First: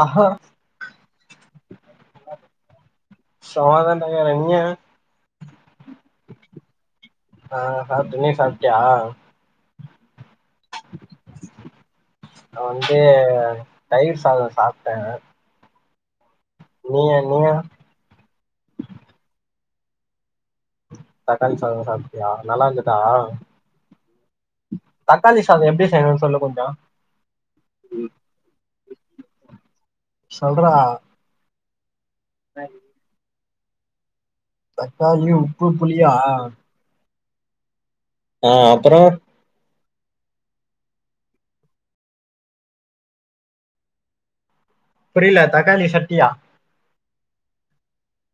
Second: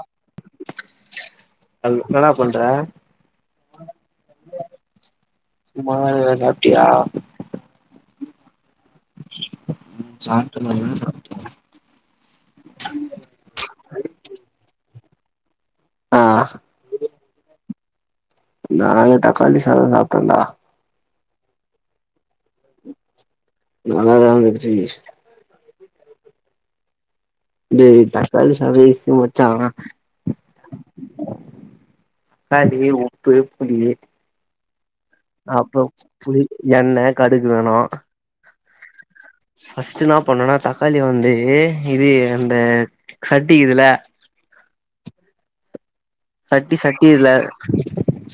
ஆஹா அது என்னடா பண்ற சமாதான இருக்க நீங்க சும்மதா இருக்க சாப்ட்டியா ஆ சாப்ட்ட நீ சாப்ட்டியா ம் சாப்ட்ட மதியான சாப் நா வந்து தயிர் சாத சாப்ட்ட ஆ லோகா லோகா நாங்க தக்காளி சாதோ சாப்ட்டோன்டா தக்காளி சதொ சாப்ட்டியா நல்லா இருந்ததா நல்லாதா இருந்துச்சு தக் தக்காளி சாதொ எப்டி செய்ணே சொல்லு கொஞ்சோ டோய் தக்காளி சாதெ ஈசி மச்சா சொல்றா தக்களி உப்பு புளி தக்காளி உப்பு அப்றோ புளியா புளி எண்ணெ கடுகு வேணோ ஆ அப்புறோ ஃபர்ஸ்ட் நா பண்ணோனா தக்காளி வந்து இது அந்த சட்டி கீதுல புரியல தக்காளி சட்டியா சட்டி சட்டி இல்ல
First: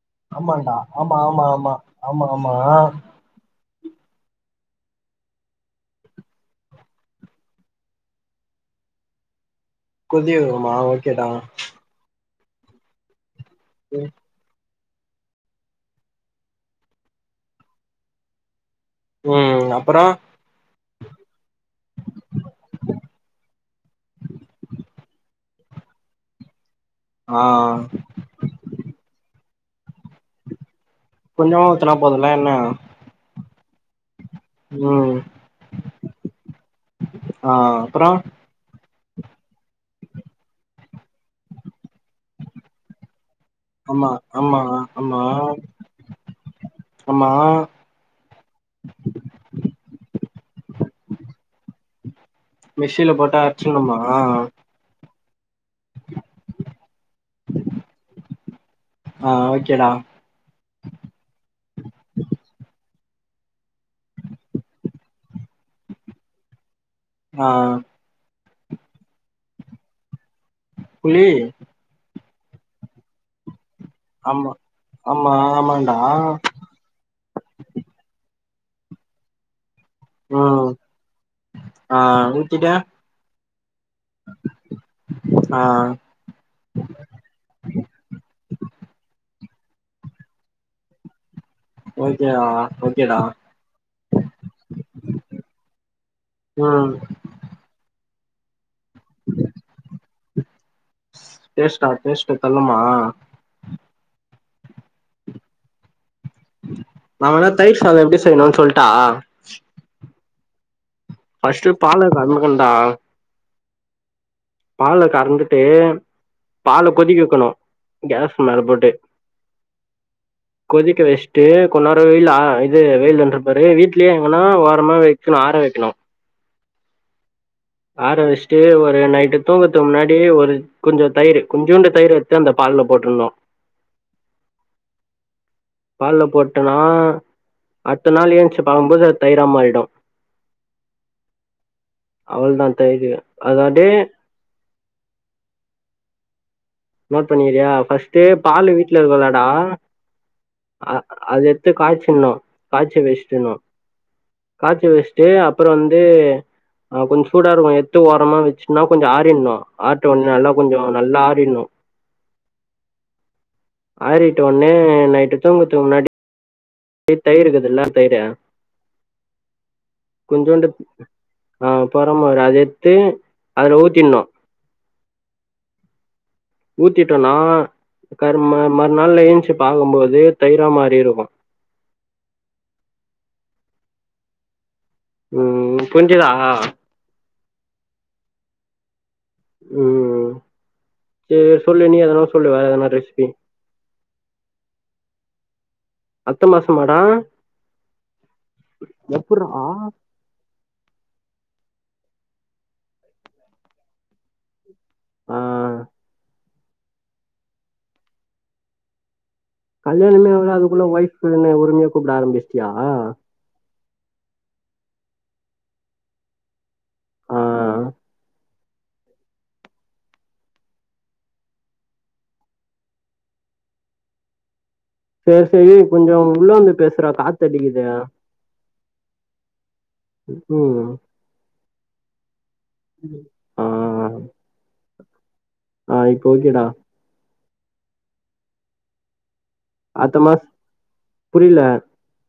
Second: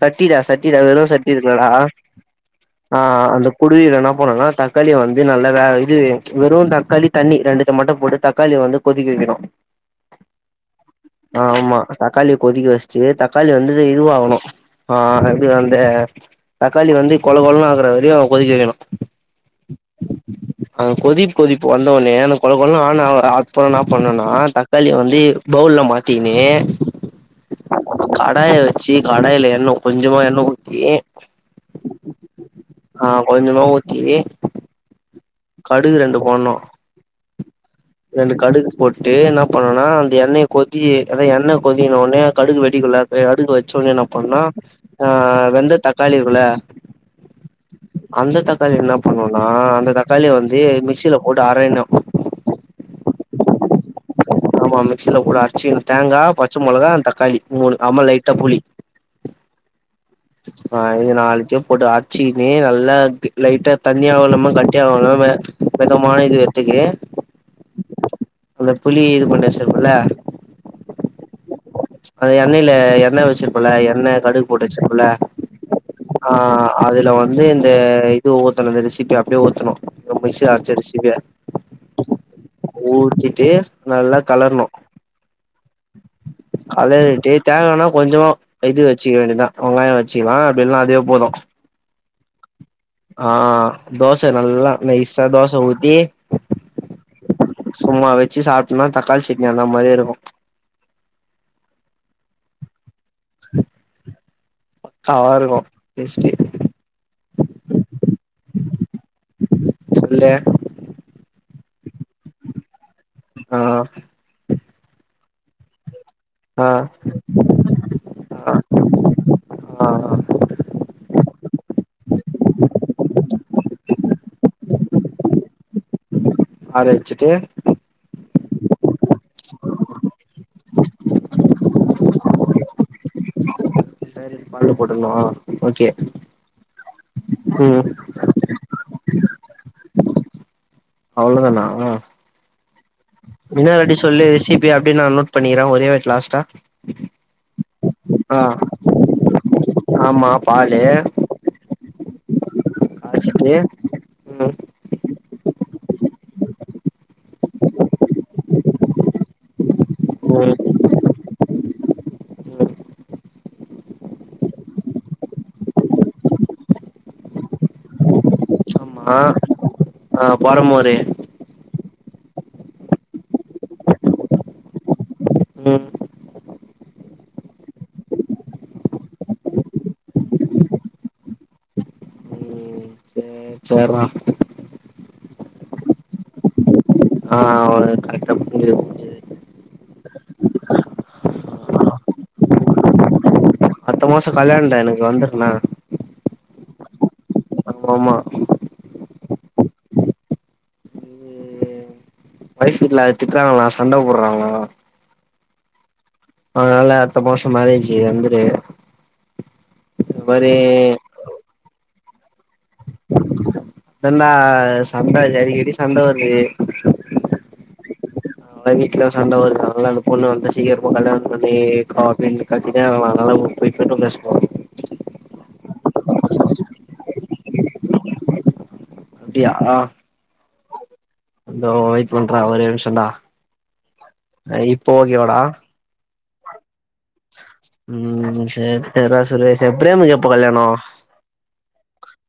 சட்டிடா ஆமாண்டா சட்டிடா வெறூ ஆமா சட்டி ஆமா இருக்கு இல்லடா ஆமா ஆமா ஆமா ஆ அந்தக் குடுவில்ல என்னா போனோன்னா தக்காளிய வந்து நல்லா வே இது வெறூ தக்காளி தண்ணி ரெண்டுத்த மட்டு போட்டு தக்காளிய வந்து கொதிக்க வெக்கினோ கொதிக்க வெக்கினமா ஓகேடா தக்காளிய கொதிக்க வெஸ்சிட்டு தக்காளி வந்து இதுவாகணும் ஆ அது அந்த தக்காளி வந்து கொள கொளன்னு ஆக்குற வரைக்கூ கொதிக்க வெக்கணோ ம் அப்றோ ம் அ கொதிப் கொதிப் வந்தவுட்னே அந்த கொள கொளன்னூ ஆன அப்புறோ நா பண்ணோனா தக்காளிய வந்து பவுல்ல மாத்திக்கின்னூ ஆ கடாய வெச்சி கடாயில எண்ணெ கொஞ்சமா எண்ணே ண ‌ஊத்தி கொஞ்சமா ஊத்துனா போதுல என்ன ஆ கொஞ்சமா ஊத்தி ம் கடுகு ரெண்டு பேட்ணோ ஆ அப்பறோ ரெண்டு கடுகு போட்டு என்னா பண்ணோனா அந்த எண்ணெய கொதி அதா எண்ணெ கொதிக்ன உட்னே கடுகு வெடிக்குள்ளா கடுகு வெச்சுட்னே என்னா ஆமா பண்ணோ ஆமா ஆ ஆமா வெந்த தக்காளி இருக்குல்ல ஆமா அந்த தக்காளி என்ன பண்ணோன்னா அந்த தக்காளி வந்து மிக்சியில போட்டு அரைனோ மிகசில போட்டு அட்ச்சின்னுமா ஆமா மிக்சியில கூட அரைச்சு தேங்கா பச்ச மெளகா அந் தக்காளி மூனு அம்மோ லைட்டா புளி ஆ ஓகேடா [inaudible] ஆ இது நாலுத்தியூ போட்டு அர்ச்சிக்குனு நல்லா லைட்டா தண்ணியாவூ இல்லாம கட்டியாவூ இல்லாம வெதாமா இது எத்துக்கு ஆ அந்த புளி இது பண்டு வெச்சிருப்பே இல்ல புளியீ அது எண்ணெய்ல எண்ணெ வெச்சிருப்போல்ல ஆ எண்ணே கடுகு ஆமா போட்டு வெச்சிருப்போல்ல ஆமா ஆமாண்டா ஆ அதுல வந்து இந்த இது ஊத்தணூ இந்த ரெசிபி அப்டியே ஊத்தணூ மிக்ஸில ம் அரச் எடுஸ்ட்டீங்க ஆ ஊத்திட்ட ஊத்திட்டு நல்லா களர்ணு ஆ களரிட்டே தேங்கெண்ண கொஞ்சமா இது வெச்சிக்க வேண்டியதா வெங்காயோ வெச்சிக்கலா அப்டில்லனா அதே போது ஓகேவா ஆ தோச நல்லா நைசா தோச ஊத்தி ம் சும்மா வெச்சி சாப்ட்டினா தக்காளி சட்னி அந்த மாரியே இருக்கு டேஸ்ட்டா டேஸ்ட்டு தள்ளுமா பக்காவா இருக்கு டேஸ்ட்டு நா வேணா தயிர் சாதோ எப்டி செய்ணுன் சொல்ட்டா சொல்லு ஃபஸ்ட் பாலு கறந்துக்கணுன்டா கா பால கறந்துட்டு ஆ பால கொதிக்க வெக்கணு கேஸு ஆ மேல போட்டு ஆ கொதிக்க வெஸ்ட்டு கொஞ் நேரோ வெய்ல்ல அ இது வெயிலுன்றபாரு வீட்லயே எங்கனா ஓரமா வெக்கணு ஆற வெக்கணு ஆற வெச்சிட்டு ஆற வெஸ்ட்டு ஒரு நைட்டு தூங்கறத்துக் முன்னாடி ஒரு கொஞ்சோ தயிரு கொஞ்சோண்டு தயிர எட்த்து அந்த பால்ல போட்ருணு தயிர் எத்து பால்ல போட்ருனுமா பால்ல போட்டன்னா ம் அட்த்த நாள் ஏந்ச்சி பாக்கும் போது அது தயிரா மாறிடு அவ்ளோ தானா அவ்வள் தா இன்னோரு வாட்டி சொல்லு ரெசிப்பி அப்டியே நா நோட் பண்ணிகிறே ஒரே வாட் லாஸ்ட்டா நோட் பண்ணிகிறியா ஃபஸ்ட்டு ஆ பாலு வீட்ல இருக்குல்லடா ஆமா பாலு அ அது எத் து காய்ச்சணு காய்ச்சி வெஸ்கிணு காய்ச்சிட்டு ம் காச்சி வெஸ்ட்டு அப்பறோ வந்து ஆ கொஞ் சூடா இருக்கு எத்து ஓரமா வெச்டினா கொஞ்சோ ஆறிர்ணு ஆறிட்ட ஒன்னே நல்லா ம் கொஞ்சோ நல்லா ஆறிர்ணு ம் ஆறிட்ட ஒன்னே நைட்டு தூங்கற்த்துக் முன்னாடி [unintelligible] தயிருக்குதுல்ல தயிரு ஆமா ஆ கொஞ்சோண்டு பொறமோரு ஆ பொறமோர் அத எத்து அதுல ஊத்திர்ணு ம் ஊத்திட்டோனா கரு ம மறுநாள் ல ஏந்ச்சி பாக்கம்போது தயிரா மாரிருக்கு எ சேர்ரா ம் புஞ்சிதா ஆ ஒழுங் கரக்ட்டா புஞ்சிது புஞ்சிது ம் செரி சொல்லு நீ எதனா சொல்லு வேற எதனா ரெசிப்பி அத்த மாசோ கல்யாண்டா எனக்கு வந்துரு என்ன அத்த மாசமாடா ஆமாமா எப்புட்றா இது ஒய்ஃப் வீட்ல திட்றாங்ளா சண்ட போட்றாங்க ஆ அதுனால அத்த மாசோ மேரேஜு வந்துரு இந்த கல்யாணமே மாரி ஆவல அதுக்குள்ள ஒய்ஃப்னு ரொம்போ உரிமையா கூப்ட ஆரம்பிஸ்ட்டியா அதான்டா சண்ட அடிக்கடி சண்ட வர்து ஆ அவுங்க வீட்ல சண்ட வர்து அதுனால் அந்த பொண்ணு வந்து சீக்கிரமா கல்யாணம் பண்ணிக்கே அவுங்க வீட்ல கத்தினேக்றாங்ளா [unintelligible] ஒய்ஃப்னுதா பேஸ்வோ சேர் சேரி கொஞ்ச உள்ள வந்து பேஸ்ர்றா காத்தடிக்கிது அப்டியா [unintelligible] தோ வெயிட் பண்றா ஒரே நிம்ஷன்டா ஆ இப்ப ஓகேவாடா ஆ இப்ப ஓகே டா ம் சேரி சேர் டா சுரேஷு பிரேமுக்கு அத்த எப்போ மாச கல்யாணோ புரில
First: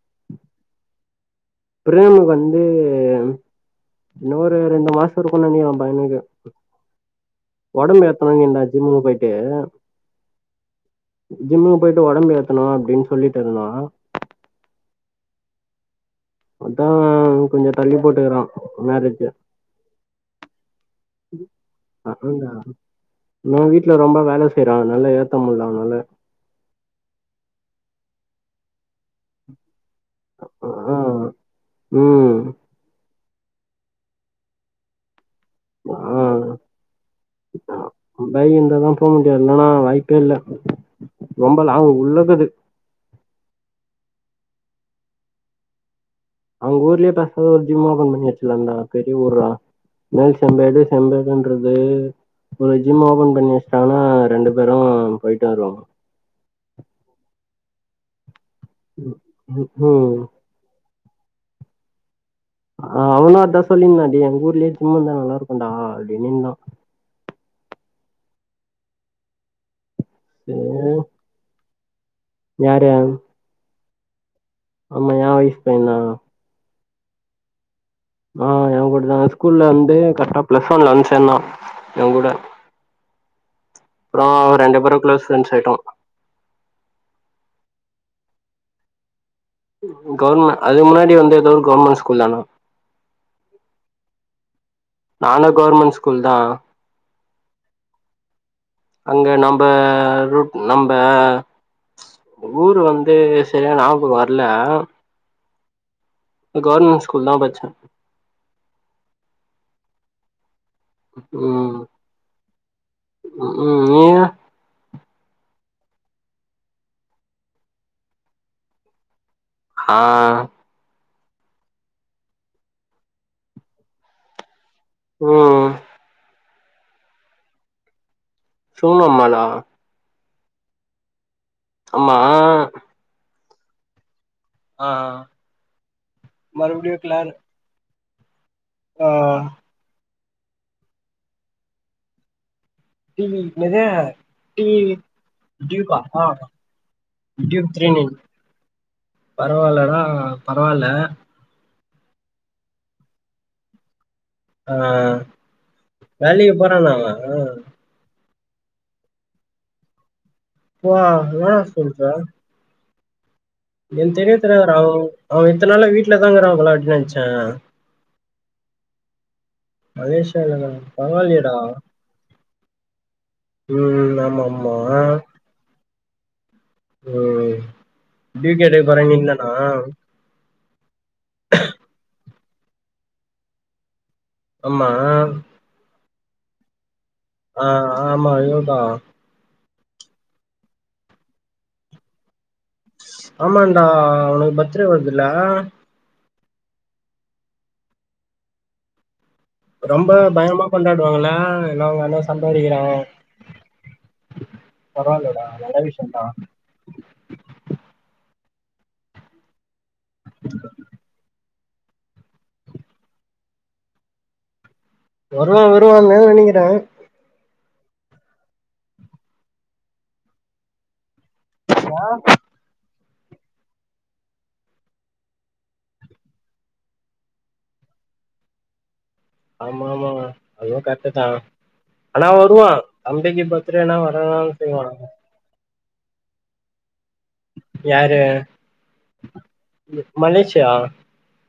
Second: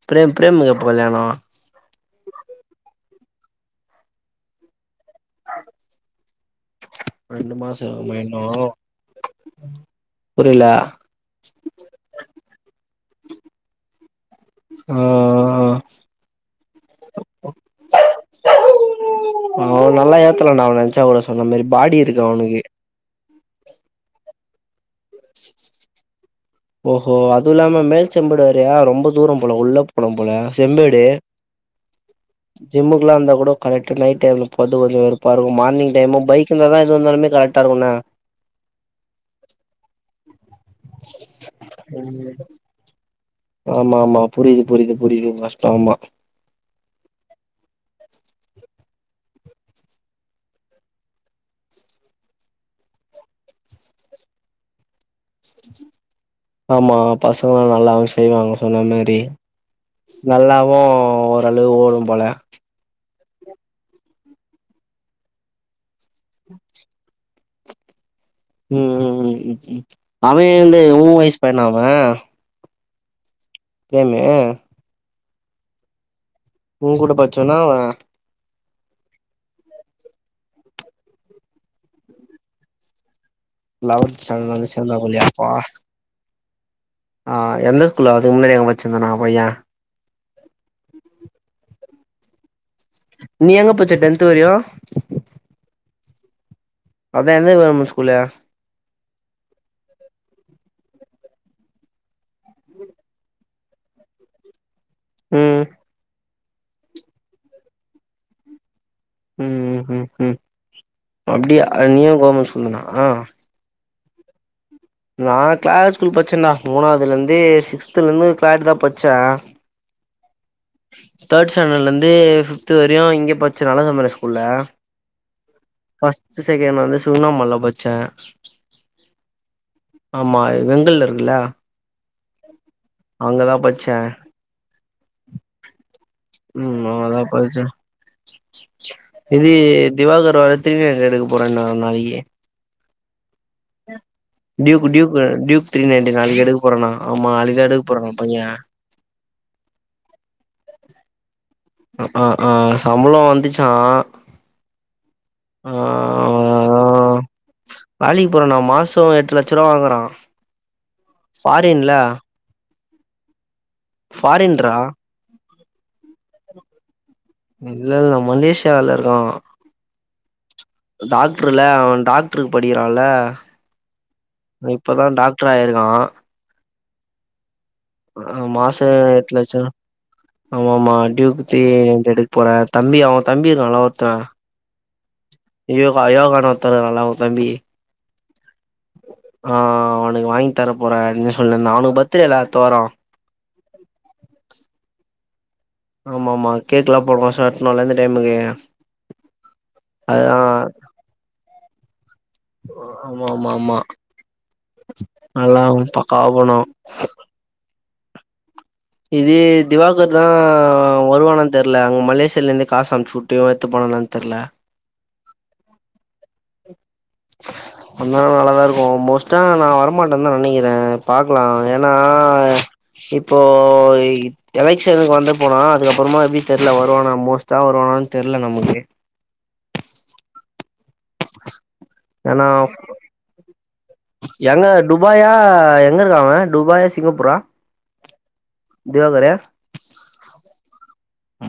பிரேம் பிரேமுக்கு எப்போ கல்யாணோ பிரேமுக்கு வந்து இன்னு ஒரு ரெண்டு மாசோ இருக்குன் நெனைக்கிறே அவே பையனுக்கு ரெண்டு மாசோ ஒடம்பு ஆகுமா இன்னு ஏத்தணுன்னுந்தா ஜிம்முக்கு போயிட்டு புரில ஜிம்முக்கு போயிட்டு ஒடம்பு ஏத்தணு அப்டின்னு சொல்லிட்டு இருந்தா ஆ ஆ அதா கொஞ்சோ தள்ளி போட்டுக்குறா மேரேஜ அவே நல்லா ஏத்தலா டா அவே நெனைச்சா கூட சொன்ன மாரி பாடி இருக்கு அவனுக்கு ஓ வீட்ல ரொம்ப வேல செய்றா அதனால ஏத்த முடில அவனால ஓஹோ அதுவு இல்லாம மேல் செம்புடு வேறயா ரொம்போ தூரோ போல உள்ள ப்பலா போல ஆ செம்பேடு ம் ஜிம்முக்குலா இந்தா கூட கரெக்டு நைட்டு அவுனுக்கு போறதுக்கு கொஞ்சோ வெறுப்பா இருக்கு மார்னிங் டைமு பைக்கு இருந்தா தா எது இந்தாலுமே கரெக்டா இருக்கு என ஒர் பைக் இருந்தா தா போ முடியு இல்லன்னா வாய்ப்பே இல்ல ரொம்ப லாங் உள்ளக்குது ஆமா ஆமா புரியுது புரியுது புரியுது கஷ்டோ ஆமா அவுங்க ஊர்லே பேசத ஒரு ஜிம் ஓப்பன் பண்ணி வெச்சிர்லான் டா பெரிய ஊர்ரா மேல் செம்பேடு செம்பேடுன்றது ஒரு ஜிம்மு ஓப்பன் பண்ணி வெச்ட்டாங்னா ரெண்டு பேரு போயிட்டு வருவோ ஆமா பசங்கலா நல்லாவே செய்வாங்க சொன்னா மேரி ம், ம் நல்லாவு ஓரளவு ஓடு போல ஆ அவனு அதா சொல்லிருந்தா டே எங்க ஊர்லயே ஜிம்மு இந்தா நல்லாருக்கு டா அப்டின்னிந்தா ம் ம் ம் அவே சரி எந்த ஊ வய்சு பையனா அவே யாரு பிரேமு ஆமா யா வய்சு பையந்தா ஊங்கூட பச்சவனா அவே ஆ ஏங்கூட தா ஸ்கூல்ல வந்து கர்டா பிளஸ் ஒன்ல வந் சேந்தா ஏங்கூட லவன்த் ஸ்டேன்டர்ல வந்து ரெண்டு சேந்தா பேரும் க்ளோஸ் புல்லயா அப்பா ஃப்ரெண்ட்ஸ் ஆயிட்டோம் ஆ எந்த ஸ்கூல்ல அதுக்கு முன்னாடி எங்க படிச்சிந்தானா பையே கவுர்ம அதுக் முன்னாடி வந்து எதோ ஒரு கவுர்மெண்ட் ஸ்கூல் ஆனா நீ எங்க பச்ச டென்த்து வரையு நானூ கவர்மெண்ட் ஸ்கூல் தா அதா எந்த கவுர்மென்ட் ஸ்கூல்லு அங்க நம்ப ரூ நம்ப ஊரு வந்து செரியா ஞாபகோ வர்ல ம் கவுர்மென்ட் ஸ்கூல் தா பச்சே ம் ம் ம் அப்டியா ம் நீயு கவர்மெண்ட் ஸ்கூல் தானா ம் நீங்க நா கிளாரா ஸ்கூல் பச்சேன்டா மூணாதுலேந்தே சிக்ஸ்துலந்து கிளார்லா தா பட்ச்சே ஆ தேட் ஸ்டாண்டட்லந்து ஃபிஃப்து வரையு இங்க பச்சே அழகர்மலை ஸ்கூல்ல ஒ ஃபஸ்ட்டு செகேண் வந்து சுகுணாமாள்ல பச்சே சுகுணாம்மாள்லா ஆமா வெங்கல்ல இருக்குல ஆமா அங்கதா பட்ச்சே அ ம் அங்கதா பட்ச்ச ஆ இந்தி திவாகர் வேற த்ரீ நைன்ட்டி எடுக்க போறேன்னா நாளைக்கி டிவிக் இன்னாது Duke Duke Duke three ninety நாளிக் எடுக்க போறானா ஆமா நாளிக் டியூப் எடுக் த்ரீ போறனா நைன் பைய பரவால்லடா பரவால்ல ஆ ஆ சம்பளோ வந்துச்சா ஆ ஆ வேலைக்கு போறானா அவன் வேலிக் போறானா மாசோ எட்டு லட்சருவா வாங்குறா ப்பா இன்னாடா ஃபாரின்ல சொல்ற என்க் தெரிவே ஃபாரின்ரா தெரியாதுடா அவ அவ இத்தன் நாளா வீட்லதாகிறாம்போல அப்டி நென்ச்சே இல்ல இல்ல மலேசியாவில இருக்கான் மலேஷியாலனா டாக்ட்ருல அவ டாக்டருக் படிக்கிறால ம் ஆமா ஆமா இப்பதா டாக் ட்ராயிருக்கா ஒ ஆ ட்யூக் எடுக்கப்போறன் இன்னனா ஆமா ஆமா டியூக்கு த்ரீ எடுக் போறே தம்பி அவே தம்பி இருக்கான்ல ஒருத்த ஆமா யோகா யோகான் ஒருத்த இருக்குறான்ல அவந்தம்பி ஆ ஆமா யோகா ஆ அவனுக்கு வாய்ங்தர போற அப்டினு சொல்னிந்தா அவனுக்கு பர்த்துடேல அட்த்த வாரோ ஆமான்டா அவனுக்கு பர்த்ரே வருதுல்ல ஆமா ஆமா கேக்குலா போனா வர்ஷோ வெட்னோல இந்த டைமுக்கு ரொம்ப அதுதா பயங்ரமா கொண்டாடுவாங்கள எல்லா அவுங்க அண்ணா சம்பாறிக்கிறா அல்லா அவுங் இஸ்டோ [unintelligible] இது திவாகர்தா வருவானான் தெர்ல அங்க மலேசியலெந்தே காசு அம்ச்சுவுட்டு இவ எத்துப்பானா இன்னான் தெர்ல வருவா வருவாந்தா நெனைக்கிறே வந்தானா நல்லாதா இருக்கு மோஸ்ட்டா நா வரமாட்டாந்தா நெனைக்கிறே பாக்கலா ஏனா இப்போ ஒ இ எலெக்ஷனுக்கு வந்து போனா அதுக்கப்புறமா எப்டி தெர்ல வருவானா மோஸ்ட்டா வருவானான் தெர்ல நமக்கு ஆமா ஆமாங்க அதுவு கர்ட்டுதா ஆனா ஏன்னா வருவா தம்பிக்கு பர்த்துறேனா வரதான் செய்வாங்க அ எங்க இருக்கா அவ துபாயா சிங்கப்பூரா யாரு திவாகரு மலேசியா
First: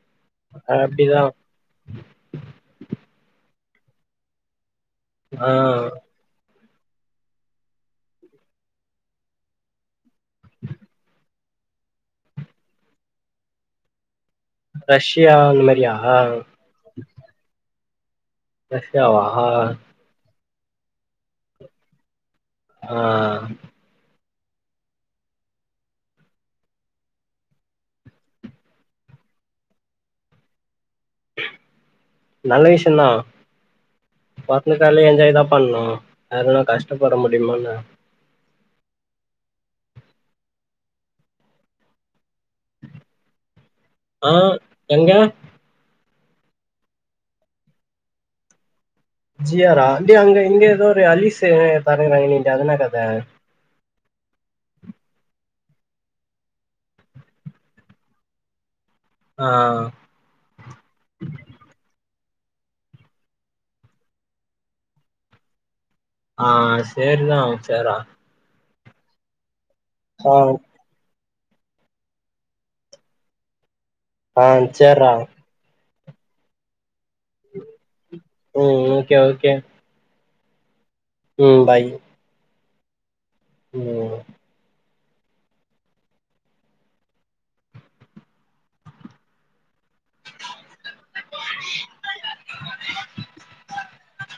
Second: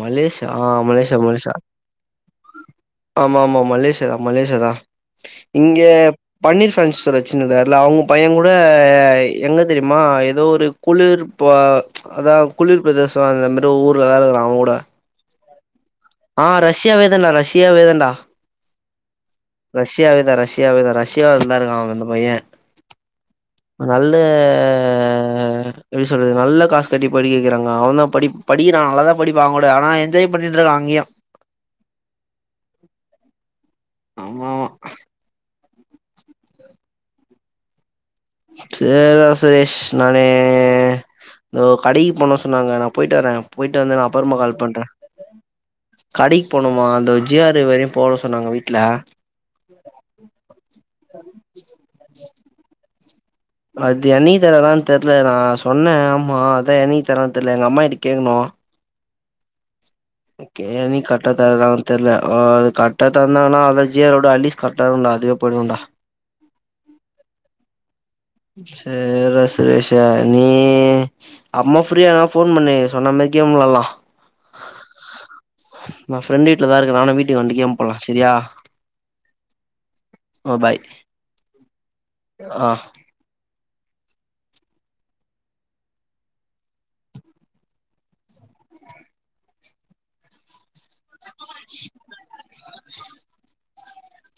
மலேசியா ஆ அஹ் மலேசியா அப்படிதான் மலேஷா ஆமா ஆமா மலேஷா மலேசியாதா இங்கே ஆஹ் பன்னீர் ஃபேன்ஸி ஸ்டோர் வெச்சினிருந்தாருல அவுங்க பையங்கூட எங்க தெரியுமா எதோ ஒரு குளிர்ப அதா குளிர் பிரதேசோ அந்த மேரி ஊர்ல தா இருக்குறா அவங்கூட ரஷ்யா அந்த மாரியா ஆ ரஷ்யாவே தாண்டா ரஷ்யாவே தாண்டா ரஷ்யாவா ரஷ்யாவேதா ரஷ்யாவே தா ரஷ்யால தாருக்கா அவுங்க அந்த பையெ ஆ நல்ல எப்டி சொல்றது நல்ல காசு கட்டி படிக்க வக்கிறாங்க அவன்தா படி படிக்கிறா நல்லா தா படிப்பா அவங்கூட ஆனா என்ஜாய் பண்ணிட்ருக்கா அங்கியு நல்ல விஷ்யந்தா ஆமா ஆமா [unintelligible] என்ஜாய்தா பண்ணு அதல்லா கஷ்டப்பட முடிமான்ன சேரிடா சுரேஷ் நானு ந்தோ கடைக்கு போனு சொன்னாங்க நா போய்ட்டு வரே போய்ட்டு வந்து நா அப்பறமா ஆஹ் கால் பண்றே எங்க கடைக்போனுமா அந்த ஜியாறு வரையு போற சொன்னாங்க வீட்ல ஜியாரா டே அங்க இங்க எதோரு அலிஸு தரேராங்க நீன்ட்ட அது ன்னா கத அது என்னிக்கி தரரான் தெர்ல நா சொன்னே ஆமா அதா என்னிக்கு தரா தெர்ல எங்கம்மாகிட்ட கேக்கனு ஆ கே நீ கட்டா தரராங் தெர்ல ஆ அது கட்டா தந்தாங்னா அது ஜியாரோட அலீஸ் கர்ட்டாருக்குடா அதயே பண்ணுவோன்டா ஆ சேரிதா சேரா சேர்ரா சுரேஷு நீ ஆஹ் அப்மா ப்ரீயானா ஃபோன் பண்ணு சொன்ன மாரி கேம் வெளாலா ஆ சேர்ரா நா ஃப்ரெண்டு வீட்லதாருக்கே நானு வீட்டுக்கு வன்ட்டு கேம் போலா செரியா ம் ஓகே ஓகே ஓ பாய் ம் பாய் ஆ ம் [inaudible]